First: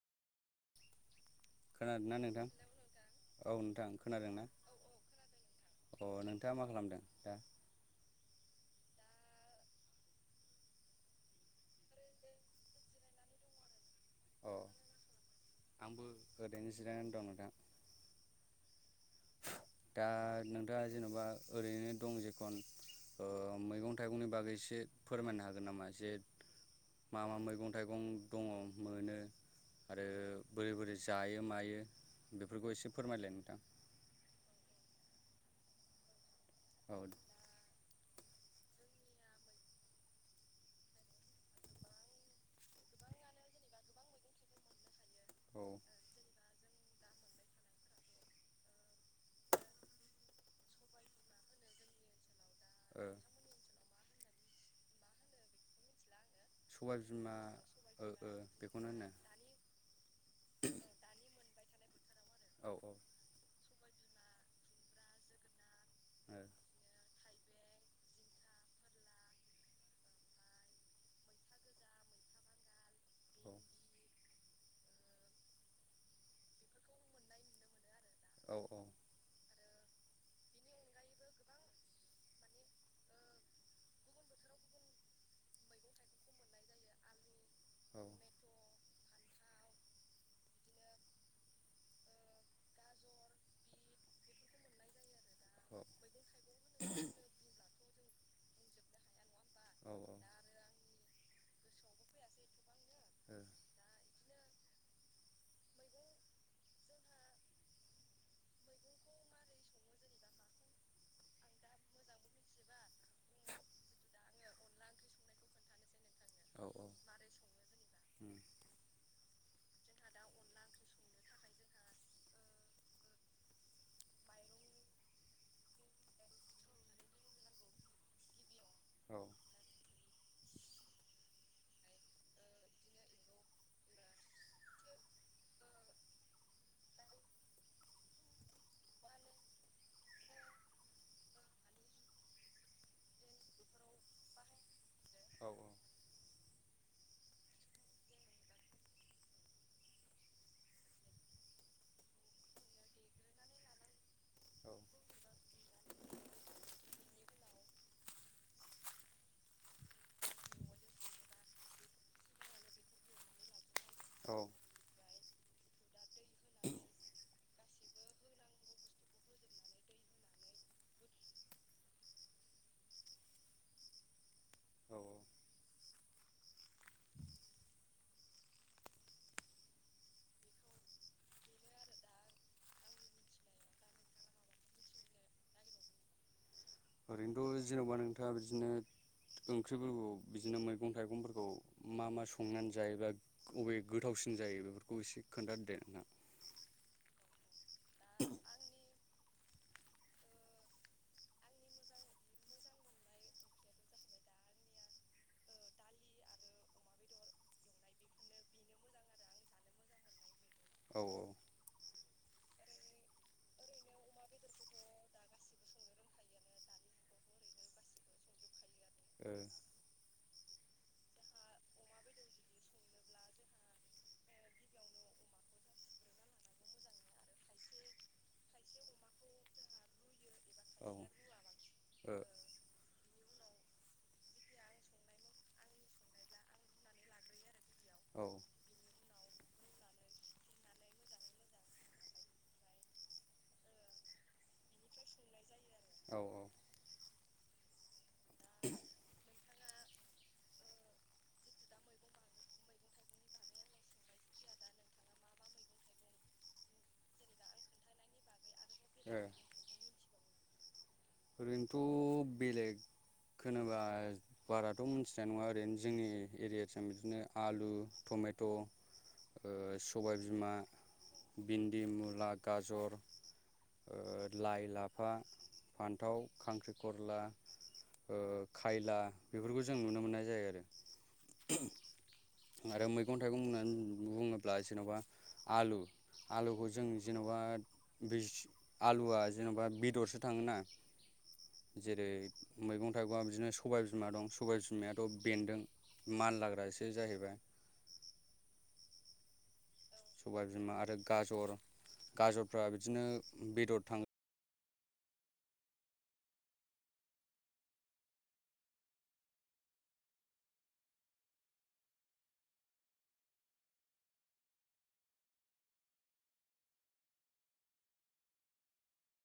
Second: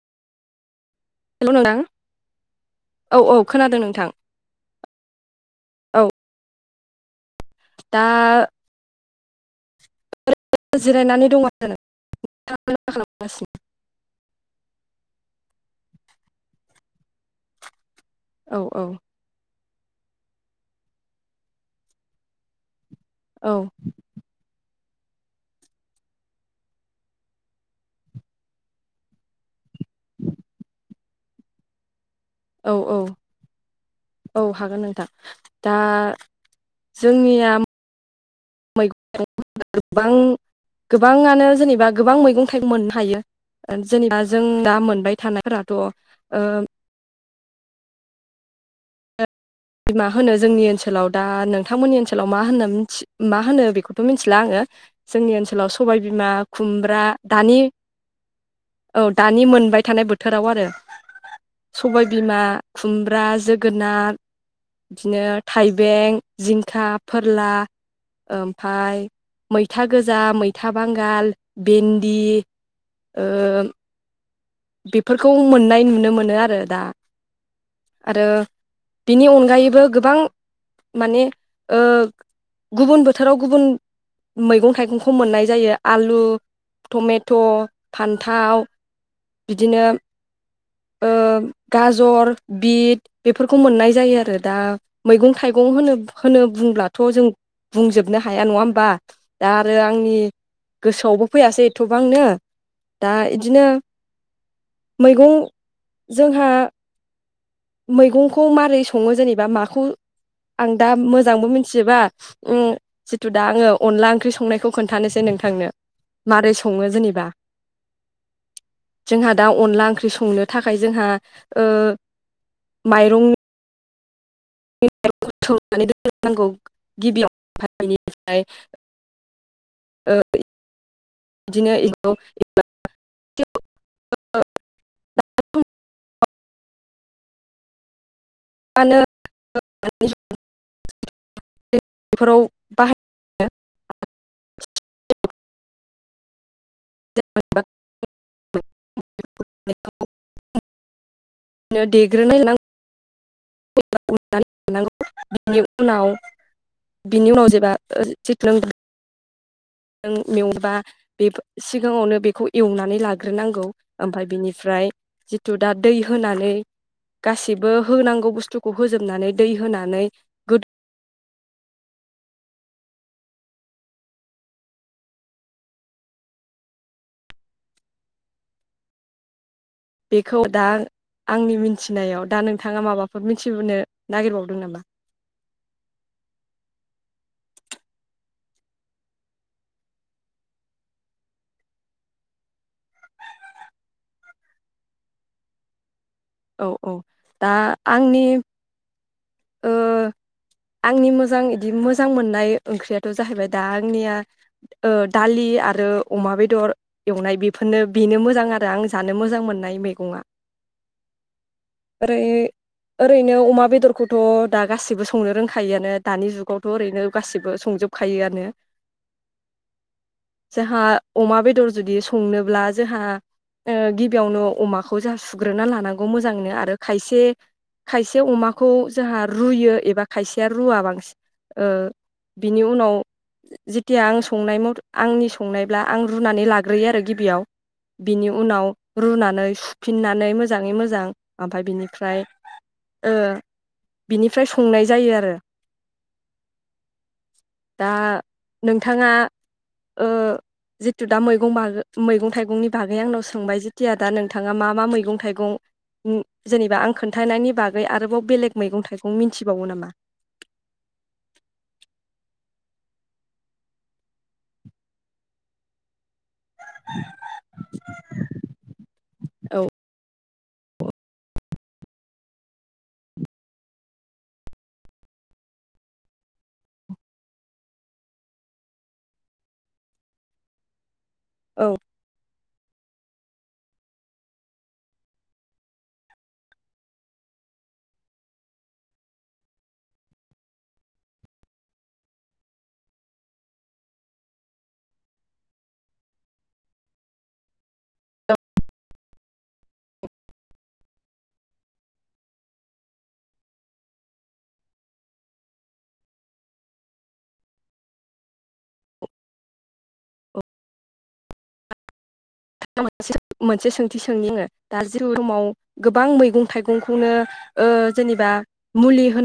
हेल' नोंथां खोनादोंना नोंथां औ नोंथां खोनादोंना औ अ नोंथाङा मा खालामदों दा? दा जिरायनानै दं आरो नोंथाङा [unintelligible] मा खालामगासिनो? अ आंबो ओरैनो जिरायनानै दं नोंथां। औ औ दा नोंथाङा जेन'बा ओरैनो दं जेखन ओ औ मैगं थाइगंनि बागै एसे फोरमायनो हागोन नामा एसे मा-मा मैगं थाइगं दङ मोनो आरो बोरै-बोरै जायो मायो औ बेफोरखौ एसे औ फोरमायलाय नोंथां। औ हागोन नोंथां दा औ जोंनिया [unintelligible] गोबां गोबाङानो जेनेबा गोबां मैगं थाय मोननो हायो जेनेबा जों दा मोनबाय औ थानायफोराथ' ओ मा होनो जोंनि ओनसोलाव दा नोंथांमोननि ओनसोलाव मा होनना मिथि ओ मा होनो बेखौ थ' मिनथिला आङो जोंनि ओनसोलाव सबायबिमा सबाय खुम्ब्रा बिमा दानि ओ ओ बेखौनो औ होनो दा नि मोनबाय थानाय बोथोराव आरो सबायबिमा औ ओ खुमब्रा जोगोनार। बिदिनो थाइबें औ जिंखा फोरला। ओमफाय मैथा गोजा मैथा बांगाल भिन्दि। ओ बेफोरखौ मोननाय नुनो मोनो आरो दा आरो औ ओ औ उम औ बिनि अनगायैबो गोबां माने ओ गुबुन बोथोराव गुबुन मैगं-थाइगंखौ मोननाय जायो आलु, टमेट', फान्थाव। बिदिनो ओ गाजर बिट बेफोरखौ मोननाय जायो आरो दा मैगं-थाइगं होनो होनो बुंब्लाथ' जों बुंजोबनो हाया नङा होमबा। दा आरो आंनि गोसोआवबो फैयासै एथ'बांनो दा इदिनो मैगं जोंहा मैगंखौ मारै सङो जेनेबा माखौ। आं दा मोजांबो मिथिजोबबा उम। जिथु दा आङो अनला ओंख्रि संनायखौ खोन्थानोसै नोंथांनो। मारै औ-औ सङो उम। जेनेबा जोंहा दा अनला ओंख्रि संनो थाखाय जोंहा ओ माइरं। [unintelligible] औ। ओ यिदिनो यिखौ‌ [unintelligible] [unintelligible] बेफोराव। औ औ। [unintelligible] बिदिनो देग्रोना लानांगौ। [unintelligible] जों मेवबा बे सिगाङावनो बेखौ एवनानै लाग्रोनांगौ। ओमफ्राय औ बिनिफ्राय जिथु दा दै होनानै गासैबो होनांगौ बुस्थु। खौ होजोबनानै दै होनानै। गोद औ औ। बेखौ दा आंनि मिथिनायाव दा नोंथाङा माबाफोर मिथिनो नागिरबावदों नामा। ओरैनोथ' जेन'बा नोंथाङा बिदिनो। ओंख्रिफोरखौ बिदिनो मैगं थाइगंफोरखौ मा मा संनानै जायोबा। बबे गोथावसिन जायो बेफोरखौ एसे खोन्थादो दे ना। औ-औ दा आंनि। ओ आंनि मोजां बिदि मोजां मोननाय ओंख्रियाथ' जाहैबाय दा आंनिया। ओ दालि आरो अमा बेदर। एवनाय बेफोरनो बेनो मोजां आरो आं जानो मोजां मोननाय मैगंआ। औ औ। ओरै ओरैनो अमा बेदर खौथ' दा गासिबो संनो रोंखायोआनो दानि जुगावथ' ओरैनो गासिबो संजोबखायोआनो। ओ। जोंहा अमा बेदर जुदि संनोब्ला जोंहा। ओ गिबियावनो अमाखौ जोंहा सुग्रोना लानांगौ मोजाङैनो आरो खायसे। खायसे अमा। खौ जोंहा रुयो एबा खायसेया रुवा औ ओ बांसिन ओ बिनि उनाव। जेथिया आं संनाय आंनि संनायब्ला आं रुनानै लाग्रोयो आरो गिबियाव। बिनि औ उनाव रुनानै सुफिननानै मोजाङै मोजां ओमफ्राय बिनिफ्राय। ओ। बिनिफ्राय संनाय जायो आरो औ जेनेबा आं खोन्थानायनि बागै [inaudible] दा नोंथाङा ओ। जिथु दा मैगं बाग मैगं थाइगंनि बागै आंनाव सोंबाय जेथिया दा नोंथाङा मा मा मैगं थाइगं। उम जेनेबा आं खोन्थनि बागै आरोबाव बेलेग मैगं थाइगं ओ मिथिबावो नामा। ओरैनोथ'। बेलेग खोनोबा बाराथ' मिथिनाय नङा ओरैनो जोंनि। एरियाथिं बिदिनो आलु टमेट' ओ औ सबाय। बिमा भिन्दि मुला गाजर। ओ लाइ लाफा फान्थाव खांख्रि गरला ओ खायला बेफोरखौ जों नुनो मोननाय जायो आरो। औ आरो मैगं थाइगं होननानै बुङोब्ला जेन'बा आलु। आलुखौ जों जेन'बा दैसो आलुआ जेन'बा बेदरसो थाङोना। जेरै मैगं थाइगंया बिदिनो बिमा दं बिमायाथ' बेन्दों। मानलाग्रासो जाहैबा सबाय बिमा आरो गाजर गाजरफ्रा बिदिनो बेदर थाङो। मोनसे सोंथि सोंनि आङो दा जितु समाव गोबां मैगं थाइगंखौनो ओ जेनेबा मुलि होन